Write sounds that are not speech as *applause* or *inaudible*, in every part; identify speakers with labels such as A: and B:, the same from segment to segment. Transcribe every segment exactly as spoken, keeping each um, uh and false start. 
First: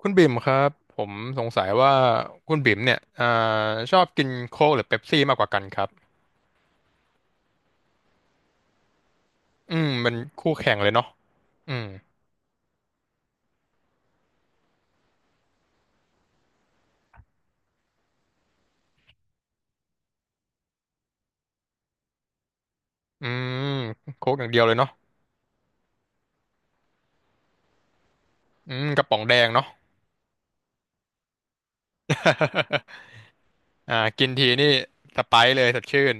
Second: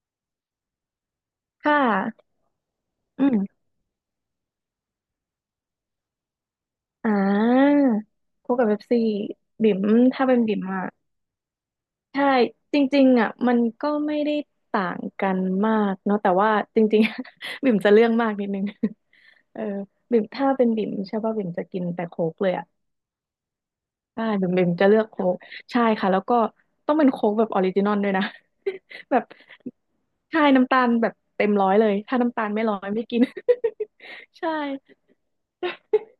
A: คุณบิ่มครับผมสงสัย
B: ค่
A: ว่า
B: ะ
A: คุณบิ่มเนี่ย
B: อื
A: อ่า
B: ม
A: ชอบกินโค้กหรือเป๊ปซี่มากกว่ากันครับ
B: อ่าพวกกับเว็บซี
A: อื
B: บิ่ม
A: มเป็น
B: ถ้าเป็น
A: คู่
B: บิ่ม
A: แข่ง
B: อ่ะ
A: เลยเนาะอืม
B: ใช่จริงๆอ่ะมันก็ไม่ได้ต่างกันมากเนาะแต่ว่าจริงๆ *laughs* บิ่มจะเรื่องมากนิดนึง *laughs* เออบิ่มถ้าเป็นบิ่มใช่ป่ะบิ่มจะกินแต่โค้กเลยอ่ะ
A: อืม
B: ใช่
A: โค้กอย่า
B: บิ่
A: ง
B: ม
A: เดียว
B: บิ่ม
A: เลย
B: จะ
A: เนาะ
B: เลือกโค้กใช่ค่ะแล้วก็ต้องเป็นโค้กแบบออริจินอลด้วยนะ
A: อืมกระ
B: *laughs*
A: ป๋
B: แบ
A: อง
B: บ
A: แดงเนาะ
B: ใช่น้ำตาลแบบเต็มร้อยเลยถ้าน้ำตาลไม่ร้อยไม่กิน
A: *laughs* อ่ากิน
B: *laughs*
A: ที
B: ใช่
A: นี่สไปร์เลยสดชื่น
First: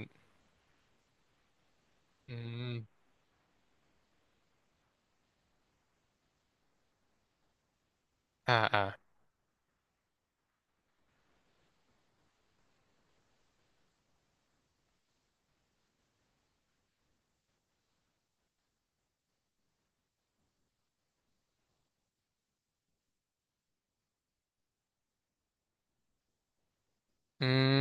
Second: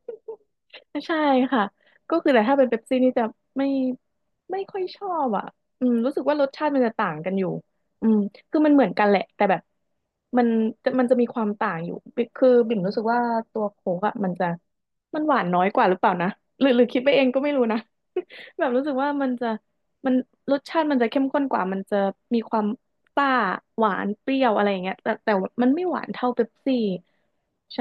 B: ใช่ค่ะก็คือ
A: อื
B: แต่ถ้าเป็น
A: ม
B: เป๊ปซี่นี่จะไม่ไม่ค่อยชอบอ่ะอืมรู้สึกว่ารสชาติมันจะต่างกันอยู่อืม
A: อ่า
B: คือมัน
A: อ่า
B: เหมือนกันแหละแต่แบบมันจะมันจะมีความต่างอยู่บิคือบิ่มรู้สึกว่าตัวโค้กอ่ะมันจะมันหวานน้อยกว่าหรือเปล่านะหรือหรือคิดไปเองก็ไม่รู้นะ *laughs* แบบรู้สึกว่ามันจะมันรสชาติมันจะเข้มข้นกว่ามันจะมีความซ่าหวานเปรี้ยวอะไรอย่างเงี้ยแต่แต่มันไม่หวานเท่าเป๊ปซี่
A: อืม
B: ใช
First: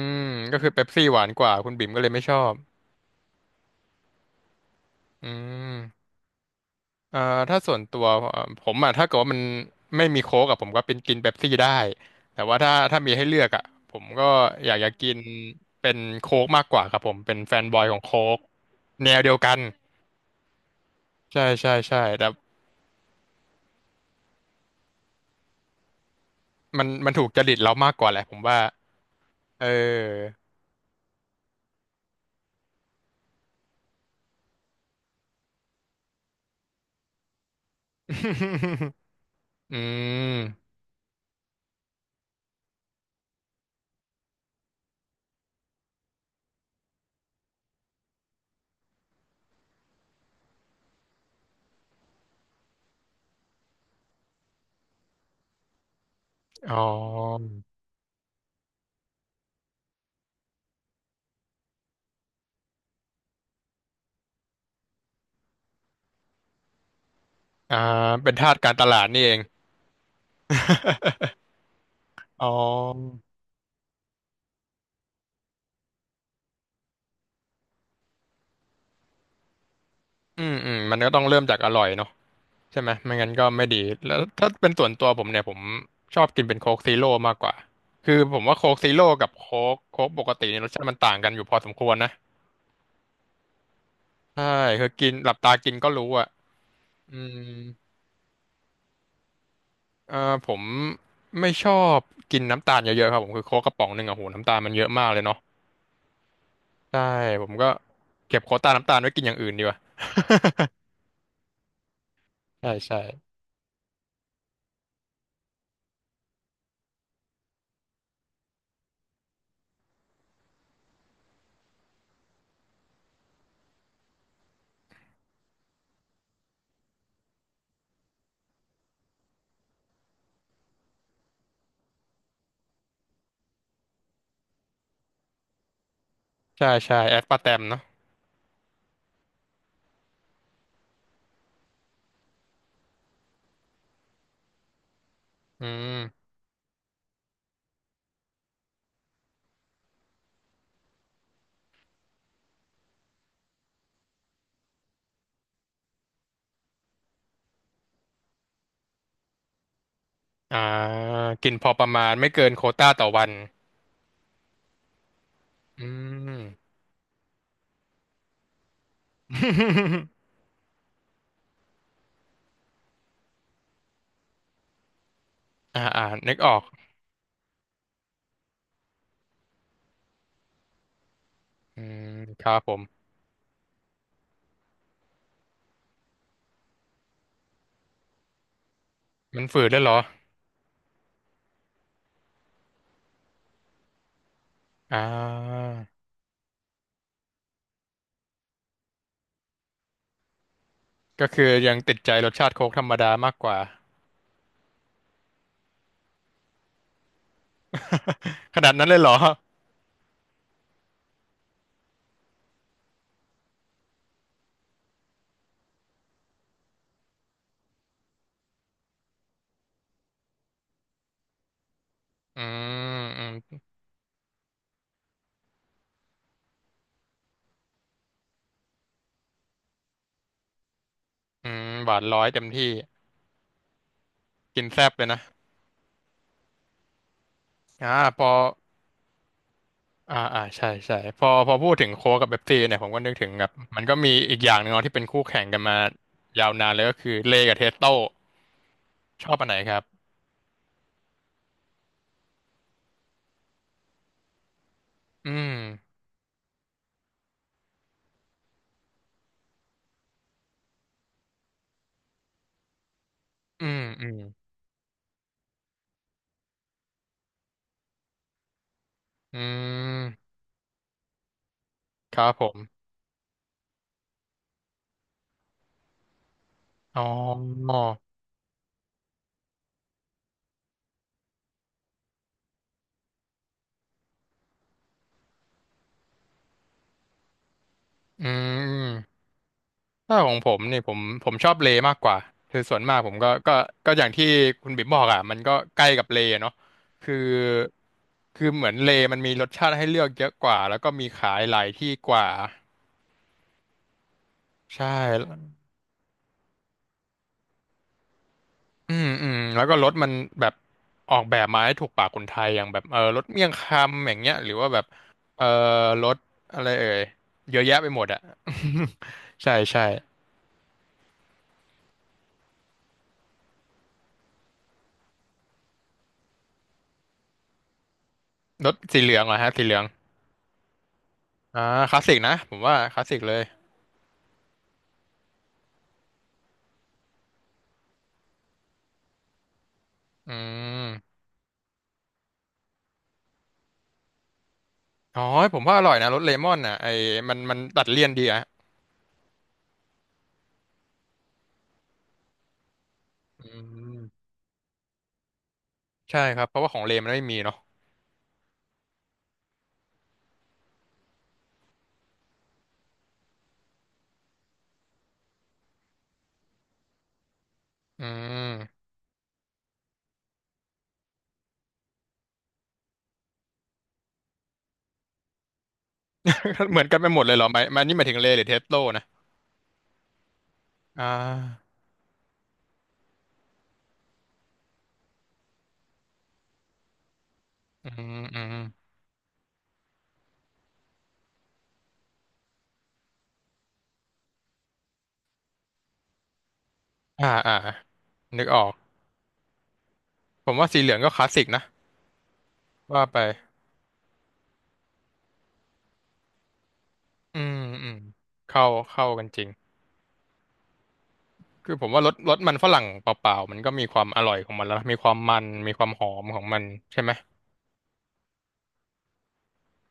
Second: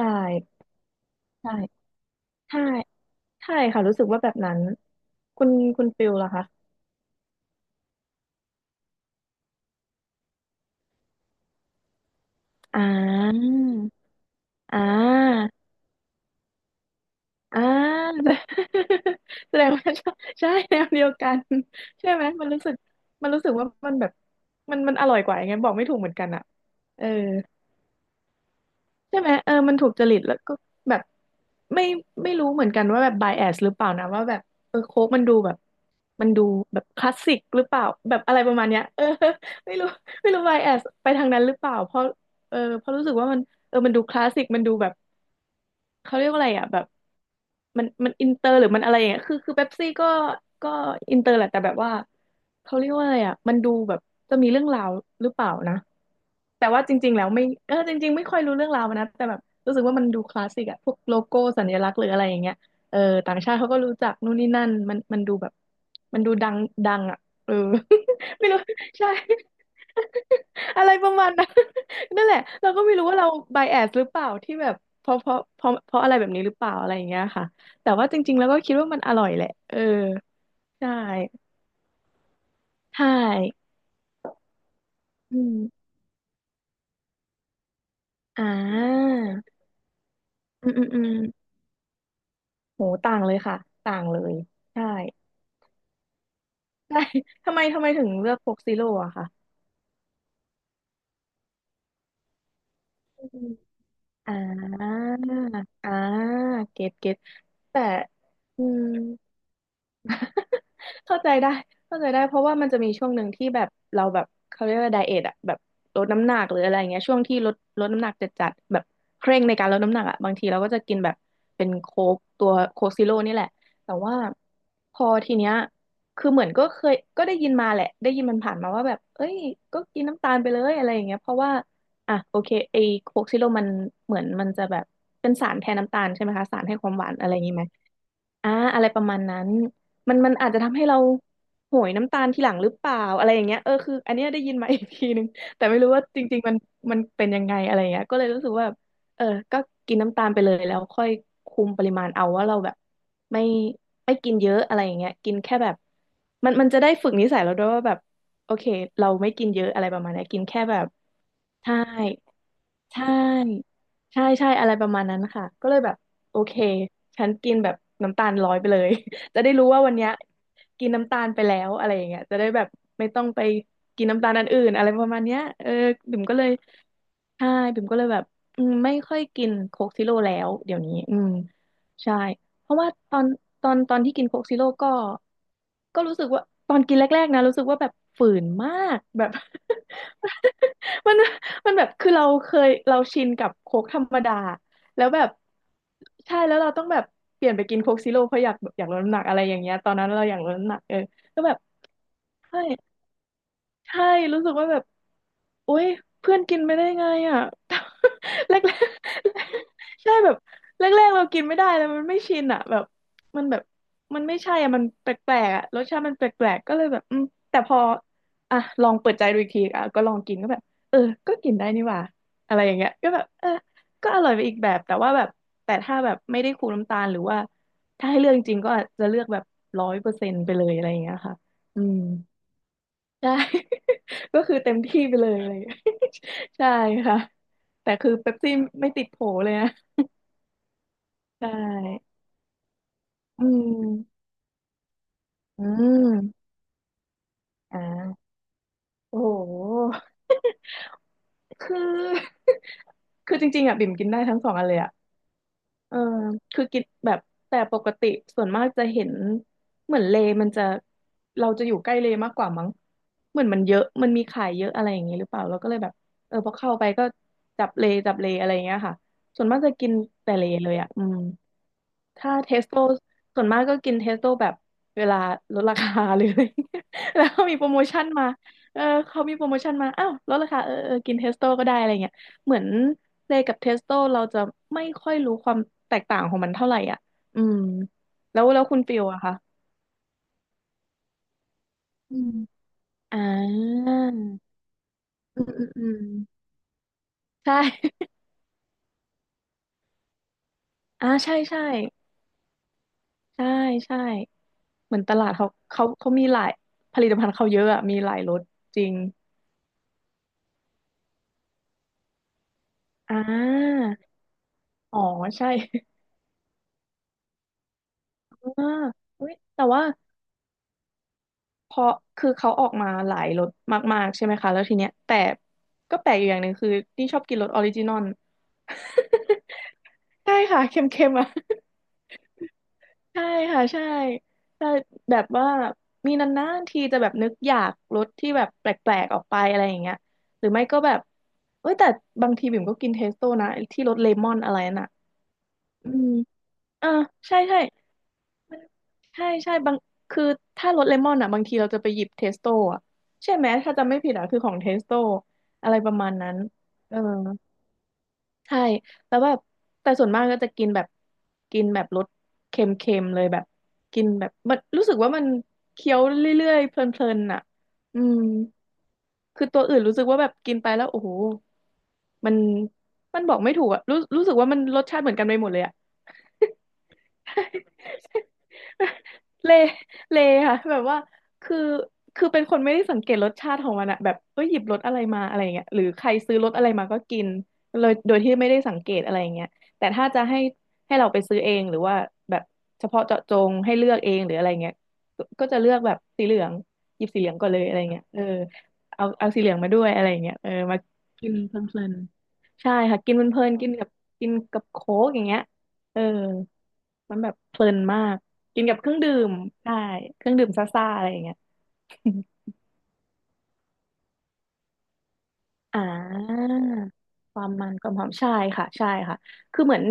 A: ก็
B: ่
A: คือเป๊ปซี่หวานก
B: ใช่
A: ว่าคุณบิ่มก็เลยไม่ชอบ
B: ใช่ ใช่ค่ะรู้สึกว่าแบบนั้น
A: อื
B: คุณคุณฟิ
A: ม
B: ลล่ะคะ
A: เอ่อถ้าส่วนตัวเอ่อผมอ่ะถ้าเกิดว่ามันไม่มีโค้กอะผมก็เป็นกินเป๊ปซี่ได้แต่ว่าถ้า
B: อ่
A: ถ้ามีให้เลือก
B: า
A: อ่ะผมก็อยา
B: อ่
A: กจะกิน
B: า
A: เป็นโค้กมากกว่าครับผมเป็นแฟ
B: อ่
A: นบอยของ
B: า
A: โค้กแนว
B: *laughs*
A: เดียวกั
B: แส
A: น
B: ดงว่าใช่ใช่แนวเดียวกัน
A: ใช่ใช่ใช่
B: ใช่ไหม
A: แต่
B: มันรู้สึกมันรู้สึกว่ามันแบบมันมันอร่อยกว่ายังไงบอกไม่ถูกเหมือนกันอ่ะ
A: มัน
B: เออ
A: มันถูกจริตเรามากกว่าแหละผมว่า
B: ใช่ไหมเออ
A: เ
B: มันถูกจริต
A: ออ
B: แล้วก็แบบไม่ไม่รู้เหมือนกันว่าแบบ bias หรือเปล่านะว่าแบบเออโค้กมันดูแบบมันดูแบบคลาสสิกหรือเปล่าแบบอะไรประมาณเนี้ย
A: *laughs*
B: เออ *laughs* ไม่
A: อื
B: รู้
A: ม
B: ไม่รู้ bias ไปทางนั้นหรือเปล่าเพราะเออเพราะรู้สึกว่ามันเออมันดูคลาสสิกมันดูแบบ เขาเรียกว่าอะไรอ่ะแบบมันมันอินเตอร์หรือมันอะไรอย่างเงี้ยคือคือเป๊ปซี่ก็ก็อินเตอร์แหละแต่แบบว่าเขาเรียกว่าอะไรอ่ะมันดูแบบจะมีเรื่องราวหรือเปล่านะแต่
A: อ๋อ
B: ว่าจริงๆแล้วไม่เออจริงๆไม่ค่อยรู้เรื่องราวมันนะแต่แบบรู้สึกว่ามันดูคลาสสิกอะพวกโลโก้สัญลักษณ์หรืออะไรอย่างเงี้ยเออต่างชาติเขาก็รู้จักนู่นนี่นั่นมันมันดูแบบมันดูดังดังอ่ะเออ
A: อ่าเป็น
B: *laughs* ไม่
A: ทาส
B: รู้
A: การตลาด
B: ใช่
A: นี่เอง
B: *laughs* อะไรประมาณนั้น นั่นแหละ
A: อ๋อ
B: เราก็ไม่รู้ว่าเรา bias หรือเปล่าที่แบบเพราะเพราะเพราะเพราะอะไรแบบนี้หรือเปล่าอะไรอย่างเงี้ยค่ะแต่ว่าจริงๆแล้วก็คิดว่ามันอร่อยแหละเออ
A: อืมอืม
B: ใช่
A: มันก็ต้องเริ่มจากอร่อยเนาะ ใช่ไหม
B: ใช่
A: ไม่งั้นก็ไม่ดีแล้วถ้าเป็นส่วนตัวผม
B: อื
A: เนี่ยผม
B: ม
A: ชอบกินเป็นโค้กซีโร่มากกว่าคือผ
B: อ่
A: มว่าโค้กซีโร่
B: า
A: กับโค้กโค้กปกติเนี่ย
B: อื
A: รส
B: ม
A: ชา
B: อืม
A: ติมัน
B: อืม
A: ต่างกันอยู่พอสมควรนะ
B: โหต่างเลยค่ะต่างเลย
A: ใช่
B: ใช่
A: คือกินหลับตากินก็รู้อ่ะ
B: ใช่
A: อืม
B: ทำไมทำไมถึงเลือกโคกซีโร่อะค่ะ
A: เอ่อผมไม่ชอบกินน้ำตาลเยอะๆครับ
B: อื
A: ผมคือ
B: ม
A: โค้กกระป๋องหนึ่งอะโห
B: อ่
A: น้ำตาลมันเยอะ
B: า
A: มากเลยเนาะ
B: อ่าเก็ต
A: ใช่
B: เก็ต
A: ผมก็
B: แต่
A: เก็บโค้ก
B: อื
A: ตา
B: ม
A: น้ำตาลไว้กินอย่างอื่นดีกว่า
B: *laughs* เข้าใจได้เข้าใจได้เพราะว่า
A: *laughs*
B: มั
A: ใช่
B: นจะมี
A: ใช่
B: ช่วงหนึ่งที่แบบเราแบบเขาเรียกว่าไดเอทอะแบบลดน้ำหนักหรืออะไรเงี้ยช่วงที่ลดลดน้ำหนักจัดจัดแบบเคร่งในการลดน้ำหนักอะบางทีเราก็จะกินแบบเป็นโค้กตัวโค้กซีโร่นี่แหละแต่ว่าพอทีเนี้ยคือเหมือนก็เคยก็ได้ยินมาแหละได้ยินมันผ่านมาว่าแบบเอ้ยก็กินน้ำตาลไปเลยอะไรอย่างเงี้ยเพราะว่าอ่ะโอเคไอโค้กซีโร่มันเหมือนมันจะแบบเป็นสารแทนน้ำตาลใช่ไหมคะสาร
A: ใช่
B: ให้ความ
A: ใช่
B: หวา
A: แอ
B: น
A: ส
B: อะไร
A: ปา
B: อ
A: ร์
B: ย่าง
A: แต
B: งี้
A: ม
B: ไหม
A: เนาะ
B: อ่าอะไรประมาณนั้นมันมันอาจจะทำให้เราโหยน้ำตาลทีหลังหรือเปล่าอะไรอย่างเงี้ยเออคืออันเนี้ยได้ยินมา *laughs* อีกทีนึงแต่
A: อื
B: ไม่รู้ว่าจ
A: ม
B: ริงๆมันมันเป็นยังไงอะไรอย่างเงี้ยก็เลยรู้สึกว่าเออก็กินน้ำตาลไปเลยแล้วค่อยคุมปริมาณเอาว่าเราแบบไม่ไม่กินเยอะอะไรอย่างเงี้ยกินแค่แบบมันมันจะได้ฝึกนิสัยเราด้วยว่าแบบโอเคเราไม่กินเยอะอะไรประมาณเนี้ยกิน
A: อ่า
B: แค่แบบ
A: กินพอ
B: ใช่
A: ประมาณไม่เกินโควต้า
B: ใช
A: ต่อวัน
B: ่ใช่ใช่อะไรประมาณนั้นค่ะ ก็เลย
A: อื
B: แบบโอ
A: ม
B: เค ฉันกินแบบน้ำตาลร้อยไปเลย *laughs* จะได้รู้ว่าวันเนี้ย
A: *laughs*
B: กินน้ำตาลไปแล้วอะไรอย่างเงี้ยจะได้แบบไม่ต้องไปกินน้ำตาลอันอื่นอะไรประมาณเนี้ยเออ
A: อ่าอ่า
B: บิ่ม
A: นึ
B: ก็
A: ก
B: เล
A: อ
B: ย
A: อก
B: ใช่บิ่มก็เลยแบบอืมไม่ค่อยกินโค้กซิโร่แล้วเดี๋ยวนี้อืม
A: อืม
B: ใช่
A: ครับ
B: เพ
A: ผ
B: ราะ
A: ม
B: ว่าตอนตอนตอนที่กินโค้กซิโร่ก็ก็รู้สึกว่าตอนกินแรกๆนะรู้สึกว่าแบบฝืนมากแบบ
A: มันฝืดได้วยเหรอ
B: *laughs* มันมันแบบคือเราเคยเราชินกับโค้กธรรมดา
A: อ่
B: แล้วแบบ
A: า
B: ใช่แล้วเราต้องแบบเปลี่ยนไปกินโค้กซิโร่เพราะอยากอยากลดน้ำหนักอะไรอย่างเงี้ยตอนนั้นเราอยากลดน้ำหนักเออ
A: ก็
B: ก็
A: คือ
B: แบบ
A: ยังติดใจรสชาติ
B: ใช่
A: โค้กธรรมดามากกว่า
B: ใช่รู้สึกว่าแบบโอ๊ยเพื่อนกินไม่ได้ไงอ่ะ *laughs* แร
A: *laughs* ข
B: ก
A: นาดนั้นเลยเหรอ
B: *laughs* ๆใช่แบบแรกๆเรากินไม่ได้แล้วมันไม่ชินอ่ะแบบมันแบบมันไม่ใช่อ่ะมันแปลกๆอ่ะรสชาติมันแปลกๆก็เลยแบบอืมแต่พออ่ะลองเปิดใจดูอีกทีอ่ะก็ลองกินก็แบบเออก็กินได้นี่หว่า
A: อื
B: อะไรอย่างเงี้ย
A: ม
B: ก็แบ
A: อื
B: บเออ
A: ม
B: ก็อร่อยไปอีกแบบแต่ว่าแบบแต่ถ้าแบบไม่ได้คูน้ำตาลหรือว่าถ้าให้เลือกจริงๆก็อาจจะเลือกแบบร้อยเปอร์เซ็นต์ไปเลยอะไรอย่างเงี้ยค่ะ
A: อืม
B: อื
A: หวา
B: ม
A: นร้อยเต็มที่
B: ใช่ *laughs* ก็คือ
A: กิน
B: เต็ม
A: แซ่บ
B: ที่
A: เลย
B: ไป
A: นะ
B: เลยอะไรอย่างเลย *laughs* ใช่ค่ะ แต่
A: อ่า
B: คือ
A: พอ
B: เป๊ปซี่ไม่ติดโผเลยนะ
A: อ่าอ่าใช่ใช่พอ
B: ใช
A: พอพูดถึงโค้
B: ่
A: กกับเบ๊ปซี่เนี่ยผมก็นึกถึง
B: อื
A: แบบมันก็มี
B: ม
A: อีกอย่างหนึ่งเนาะที่เป็นคู่แข่งกัน
B: อื
A: มายา
B: ม
A: วนานเลยก็คือเลกับเทส
B: อ่
A: โต้
B: าโอ้
A: ชอบอันไหนครับ
B: โหคือ *laughs* คือจริงๆอ่ะบิ่มกินได้ทั้งสองอันเลยอ่ะ
A: อืม
B: เออคือกินแบบแต่ปกติส่วนมากจะเห็นเหมือนเลมันจะเราจะอยู่ใกล้เลมากกว่ามั้งเหมือนมัน
A: อื
B: เย
A: ม
B: อะ
A: อื
B: มัน
A: ม
B: มีขายเยอะอะไรอย่างนี้หรือเปล่าเราก็เลยแบบเออพอเข้าไปก็จับเลจับเลอะไรอย่างเงี้ยค่ะ
A: อื
B: ส่วนมากจะกิน
A: ม
B: แต่เลเลยอ่ะอืม
A: ครั
B: ถ้า
A: บผ
B: เทสโต
A: ม
B: ส่วนมากก็กินเทสโตแบบเวลาลดราคาหรืออะไร *laughs* เงี้ย
A: อ๋อ
B: แล้วเขามีโปรโมชั่นมาเออเขามีโปรโมชั่นมาอ้าวลดราคาเออเออกินเทสโตก็ได้อะไรเงี้ยเหมือนเลยกับเทสโตเราจะไม่ค่อยรู้ความแตกต่างของมันเท่าไหร่อ่ะอืม
A: อื
B: แล้วแล้วคุณฟิล
A: ม
B: อะคะ
A: ถ้าของผมนี่ผมผมชอบเลมากก
B: อื
A: ว่า
B: ม
A: คือส่วนมากผม
B: อ่า
A: ก็ก็ก็อย่างที่คุณบิ๊มบอกอ่ะมัน
B: อืม
A: ก็
B: อืม
A: ใก
B: อื
A: ล้
B: ม
A: กับเลเนาะคือ
B: ใช่
A: คือเหมือนเลมันมีรสชาติให้เลือกเยอะกว่าแล้วก็มี
B: อ่า
A: ขา
B: ใช่
A: ยห
B: ใช่
A: ลายที่กว่า
B: ใช่ใช่
A: ใช่
B: เหมือนตลาดเขาเขาเขามีหลายผลิตภัณฑ์เขาเยอะอะมีหลายรสจริ
A: อื
B: ง
A: มอืมแล้วก็รถมันแบบออกแบบมาให้ถูกปากคนไทยอย่างแบบเออ
B: อ่
A: รสเมี่ยงคำอ
B: า
A: ย่างเงี้ยหรือว่าแบบ
B: อ๋อ
A: เออ
B: ใช่
A: รสอะไรเอ่ยเยอะแยะไปหมดอ่ะ
B: *laughs* อ่าอุ๊ย
A: *laughs* ใช่
B: แต่
A: ใช่
B: ว่าพอคือเขาออกมาหลายรสมากๆใช่ไหมคะแล้วทีเนี้ยแต่ก็แปลกอยู่อย่างหนึ่งคือนี่ชอบกินรสออริจินอล *laughs*
A: รสสีเหลืองเหรอฮะสีเหลือง
B: ใช่ค่ะเค็มๆอ่ะ
A: อ่าคลาสสิกนะผมว่า
B: *laughs*
A: คลาสสิก
B: ใช่
A: เลย
B: ค่ะใช่แต่แบบว่ามีนานๆทีจะแบบนึกอยากรสที่แบบแปลกๆออกไปอะไรอย่างเงี้ย
A: อื
B: หรือไม่ก็แบบ
A: ม
B: เอ้ยแต่บางทีบิ่มก็กินเทสโต้นะไอ้ที่รสเลมอนอะไรน่ะ
A: อ๋อผมว่าอ
B: อื
A: ร่อย
B: ม
A: นะรสเลมอนน่ะ
B: เอ
A: ไอ้
B: อ
A: มั
B: ใช่
A: นมั
B: ใช่
A: นตัดเลี่ยนดีอะ
B: ใช่ใช่บางคือถ้ารสเลมอนอ่ะบางทีเราจะไปหยิบเทสโต้อ่ะใช่
A: อื
B: ไหมถ้าจำไม่
A: ม
B: ผิดอ่ะคือของเทสโต้อะไรประมาณ
A: ใช่
B: นั้น
A: ครับเพราะว่าของเล
B: เออ
A: มันไม่มีเนาะ
B: ใช่แล้วแบบแต่ส่วนมากก็จะกินแบบกินแบบรสเค็มๆเลยแบบกินแบบมันรู้สึกว่ามันเคี้ยวเรื่อยๆเพลินๆอ่ะอื
A: อื
B: ม
A: ม
B: คือตัวอื่นรู้สึกว่าแบบกินไปแล้วโอ้โหมันมันบอกไม่ถูกอ่ะรู้รู้สึกว่ามันรสชาติเหมือนกันไปหมดเลยอ่ะ
A: *laughs* เหมือนกันไปหมดเลยเหรอหมายหมันนี่หมายถึงเล
B: *laughs*
A: หรือเทสโล
B: *laughs*
A: นะ
B: เละเละค่ะแบบว่า
A: อ่
B: คือ
A: า
B: คือเป็นคนไม่ได้สังเกตรสชาติของมันอะแบบเอ้ยหยิบรสอะไรมาอะไรเงี้ยหรือใครซื้อรสอะไรมาก็กินเล
A: อื
B: ยโด
A: ม
B: ยที่
A: อื
B: ไม่
A: ม
B: ได้สังเกตอะไรเงี้ยแต่ถ้าจะให้ให้เราไปซื้อเองหรือว่าแบบเฉพาะเจาะจงให้เลือกเองหรืออะไรเงี้ยก็ก็จะเลือกแบบสีเหลืองหยิบสีเห
A: อ่า
B: ลืองก่อน
A: อ่า
B: เลยอะไรเงี้ยเออ
A: นึกออก
B: เอาเอาสีเหลืองมาด้วยอะไรเงี้ย
A: ผ
B: เออ
A: มว่า
B: มา
A: สีเหลืองก็คลา
B: กิ
A: ส
B: น
A: สิก
B: เพ
A: นะ
B: ลินๆใช่ค่ะ
A: ว่า
B: กิน
A: ไป
B: เพลินๆกินกับกินกับโค้กอย่างเงี้ยเออมันแบบ
A: อืม
B: เพลิน
A: อืม
B: มาก กิ
A: เข้า
B: นกับเครื่อง
A: เข้า
B: ดื่
A: กัน
B: ม
A: จริง
B: ได้เครื่องดื่มซ่าๆอะไรอย่างเงี้ย
A: คือผมว่ารสรสมันฝรั่งเปล่าๆมันก็มีความอร่อยของมันแล้วนะมีความมันมี
B: อ่
A: ความหอมของ
B: า
A: มันใช่ไหม
B: ความมันความหอมใช่ค่ะใช่ค่ะคือเหมือน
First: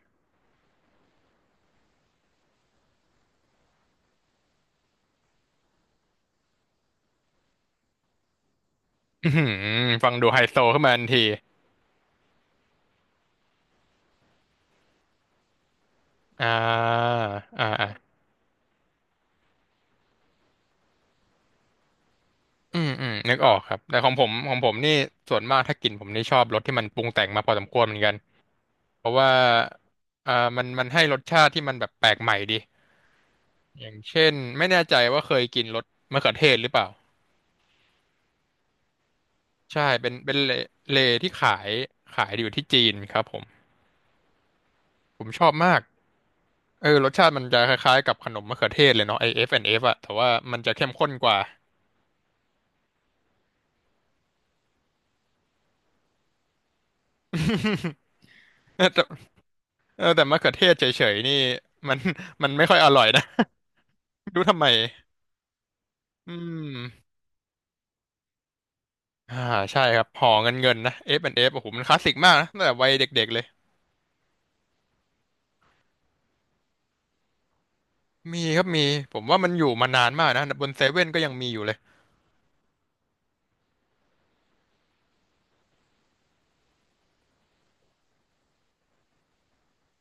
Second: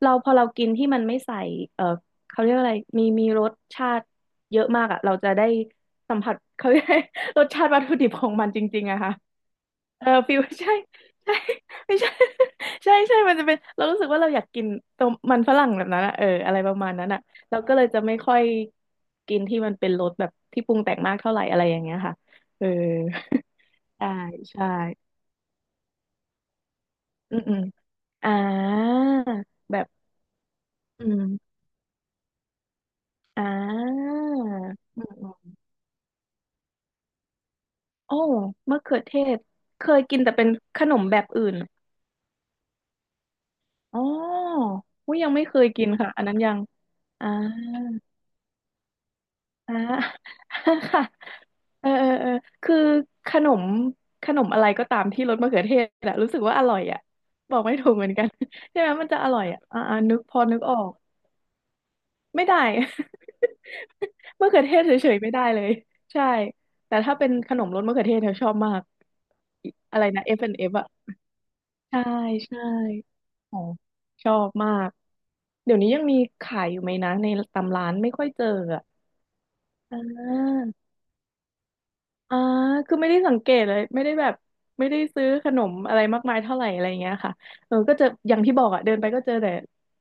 B: เราพอเรากินที่มันไม่ใส่เออเขาเรียกว่าอะไรมีมีรสชาติเยอะมากอ่ะเราจะได้สัมผัสเขาเรียก *laughs* รสชาติวัตถุดิบของมันจริงๆอะค่ะ
A: อื้อหือ
B: เออ
A: ฟังดู
B: ฟิ
A: ไฮ
B: ว
A: โซ
B: ใช่
A: ขึ้นมาทันที
B: ใช่ไม่ใช่ *laughs* ใช่ใช่มันจะเป็นเรารู้สึกว่าเราอยากกินต้มมันฝรั่งแบบนั้นอะเออ
A: อ่า
B: อะไรประมาณนั้
A: อ่า
B: นอะเรา
A: อ่า
B: ก็เลยจะไม่ค่อยกินที่มันเป็นรสแบบที่ปรุงแต่งมากเท่าไหร่อะไรอย่างเงี้ยค่ะเออ
A: อืมอืมนึกออกค
B: *laughs*
A: รับแต่ข
B: ใช่
A: องผมของผ
B: ใช่
A: มนี่ส่วนมากถ้ากินผมนี่ชอบรสที่มันปรุงแต่ง
B: อื
A: มา
B: ม
A: พอ
B: อื
A: ส
B: ม
A: มควรเหมือนกัน
B: อ่า
A: เพราะว่า
B: แบบ
A: อ่ามันมันให้
B: อื
A: รส
B: ม
A: ชาติที่มันแบบแปลกใหม่ดี
B: อ่
A: อย่าง
B: า
A: เช่นไม่แน่ใจ
B: อืม
A: ว่า
B: อื
A: เคย
B: ม
A: กินรสมะเขือเทศหรือเปล่า
B: โอ้มะเขือเทศ
A: ใช่
B: เคย
A: เป็น
B: กินแต่
A: เป็น
B: เป็น
A: เล
B: ขน
A: เล
B: มแบบ
A: ที่ขา
B: อื่น
A: ยขายอยู่ที่จีนครับผม
B: อ๋ออุ้ย
A: ผม
B: ยัง
A: ช
B: ไม่
A: อบ
B: เคย
A: มาก
B: กินค่ะอันนั้นยัง
A: เออรสชา
B: อ่า
A: ติมันจะคล้ายๆกับขนมมะเขือเทศเลยเนาะไอเอฟแอนด์เอ
B: อ่า
A: ฟอะแต่ว่ามันจะเข้
B: *laughs*
A: ม
B: ค่ะ
A: ข้นกว่า
B: เออเออเออคือขนมขนมอะไรก็ตามที่รสมะเขือเทศอะรู้สึกว่าอร่อยอะบอกไม่ถูกเหมือนกัน *laughs*
A: *laughs*
B: ใช่ไหม
A: แต่
B: มันจะอร่อยอะอ่าอ่า
A: เออ
B: นึก
A: แต่
B: พ
A: มะ
B: อ
A: เขือ
B: นึก
A: เท
B: อ
A: ศ
B: อก
A: เฉยๆนี่มัน
B: ไม่
A: มัน
B: ได้
A: ไม่ค่อยอร่อยนะ *laughs*
B: *laughs*
A: รู้
B: มะ
A: ทำ
B: เขือ
A: ไม
B: เทศเฉยๆไม่ได้เลยใช่
A: อื
B: แต่
A: ม
B: ถ้าเป็นขนมรสมะเขือเทศเธอชอบมาก
A: อ่า
B: อิ
A: ใช่ค
B: อะไร
A: รับห
B: นะ
A: อเงินเงิ
B: เอฟ แอนด์ เอฟ
A: น
B: อฟแอนด์
A: นะ
B: เอฟอะ
A: F and F โอ้โหมันคลาส
B: ใช่
A: สิกมากนะ
B: ใช่
A: ตั้งแต่วัยเด็กๆเลย
B: โอ้ชอบมากเดี๋ยวนี้ยังมีขายอยู่ไหมนะในตามร้านไม่ค่อยเจ
A: มี
B: อ
A: ครับ
B: อะ
A: มีผมว่ามันอยู่มา
B: อ่
A: นานมากนะบนเซ
B: า
A: เว่นก็ยังมีอยู่เลย
B: อ่าคือไม่ได้สังเกตเลยไม่ได้แบบไม่ได้ซื้อขนมอะไรมากมายเท่าไหร่อะไรอย่างเงี้ยค่ะเออก็จะอย่างที่บอกอ่ะเดินไปก็เจอแต่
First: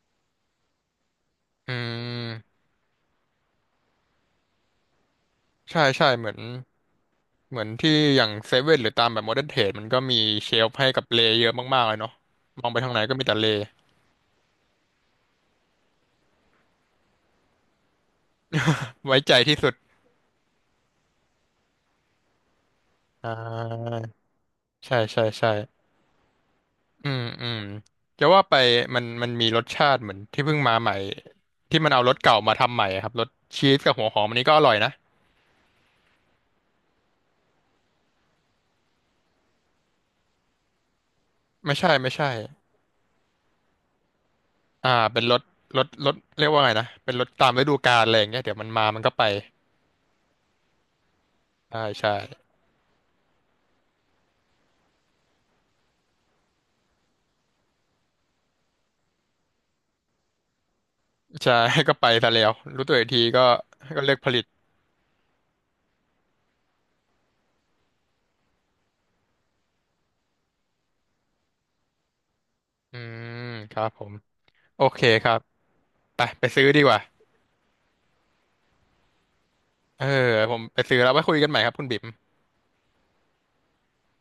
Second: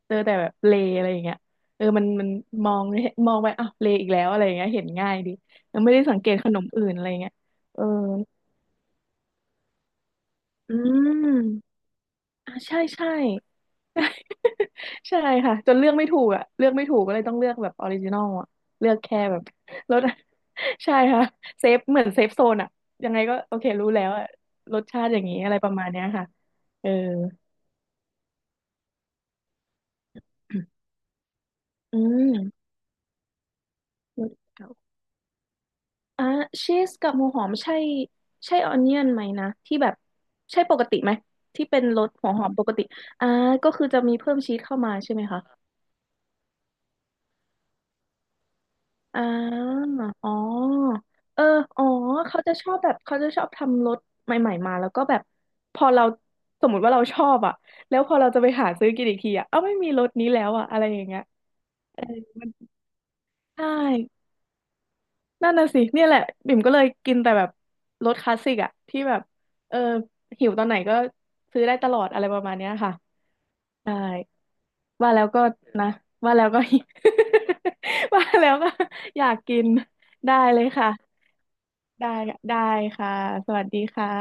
B: เจอแต่แบบเลอะไรอย่างเงี้ย
A: อื
B: เออมันมัน
A: ม
B: มองมองไปอ้าวเลอีกแล้วอะไรอย่างเงี้ยเห็นง่ายดีเออ
A: ใช่
B: ไม่ได้
A: ใช่
B: สัง
A: เห
B: เก
A: มือ
B: ต
A: น
B: ขนมอื่นอะไรอย่างเงี้ย
A: เหมือน
B: เออ
A: ที่อย่างเซเว่นหรือตามแบบโมเดิร์นเทรดมันก็มีเชล
B: อื
A: ฟ์ให้กับเลเยอะ
B: ม
A: มากๆเลยเนาะ
B: อ่า
A: มองไป
B: ใช่
A: ทางไหน
B: ใช่
A: ก็มีแต่เล
B: ใช่ค่ะจนเลือกไม่ถูกอ่ะเลือกไม่ถูกก็เลยต้องเลือกแบบออริจินอลอ่ะเลือก
A: ไว้
B: แค่
A: ใจ
B: แบบ
A: ที่สุด
B: รส *laughs* ใช่ค่ะเซฟเหมือนเซฟโซนอ่ะยังไง
A: อ่า
B: ก็โอเครู้แล้วอ่ะรส
A: ใช่
B: ชาติอ
A: ใช่
B: ย่างนี้
A: ใช่
B: อะไรประมาณเนี้ยค่ะเออ
A: อืมอืมจะว่าไปมันมันมีรสชาติเหมือนที่เพิ่งมาใหม่ที่มัน
B: อื
A: เอารสเก่ามา
B: ม
A: ทำใหม่อะครับรสชีสกับหัวห
B: ร
A: อม
B: ส
A: อันนี้ก็อ
B: เก่า
A: ร่อยนะ
B: อ่ะชีสกับหัวหอมใช่ใช่ออนเนียนไหมนะที่แบบใช่ปกติไหมที่
A: ไม่
B: เป็น
A: ใช่
B: รส
A: ไม่ใช่
B: หัวหอมปกติอ่าก็คือจะมีเพิ่มชีสเข้ามา
A: อ่า
B: ใช่ไห
A: เป็
B: ม
A: นร
B: คะ
A: ถรถรถเรียกว่าไงนะเป็นรถตามฤดูกาลอะไรอย่างเงี้ยเดี๋ยวมันมามันก็
B: อ
A: ไป
B: ่าอ๋อเออ
A: ใช่
B: อ๋อ
A: ใช่
B: เขาจะชอบแบบเขาจะชอบทำรถใหม่ๆมาแล้วก็แบบพอเราสมมติว่าเราชอบอ่ะแล้วพอเราจะไปหาซื้อกินอีกทีอ่ะเอ้าไม่มีรถนี้แล้วอ่ะอะไรอย่างเงี้ย
A: ใช่ *laughs* ก็ไปซะแล้
B: มั
A: ว
B: น
A: รู้ตัวอีกทีก็
B: ใช่
A: ก็เลิกผลิต
B: นั่นน่ะสิเนี่ยแหละบิ่มก็เลยกินแต่แบบรถคลาสสิกอ่ะที่แบบเออหิวตอนไหนก็ซื้อได้ตลอดอะไรประมาณเนี้ยค่ะ
A: อืมครับ
B: ใช่
A: ผมโอเค
B: ว่าแล้
A: ค
B: ว
A: รั
B: ก็
A: บ
B: นะ
A: ไป
B: ว่าแล้
A: ไป
B: วก็
A: ซื้อดีกว่า
B: *laughs* ว่าแล้วก็อยากกิน
A: เออ
B: ได้
A: ผ
B: เล
A: ม
B: ย
A: ไป
B: ค่ะ
A: ซื้อแล้วไว้คุยกันใหม่ครับคุณบิ๊ม
B: ได้ได้ค่ะ สวัสดีค่ะ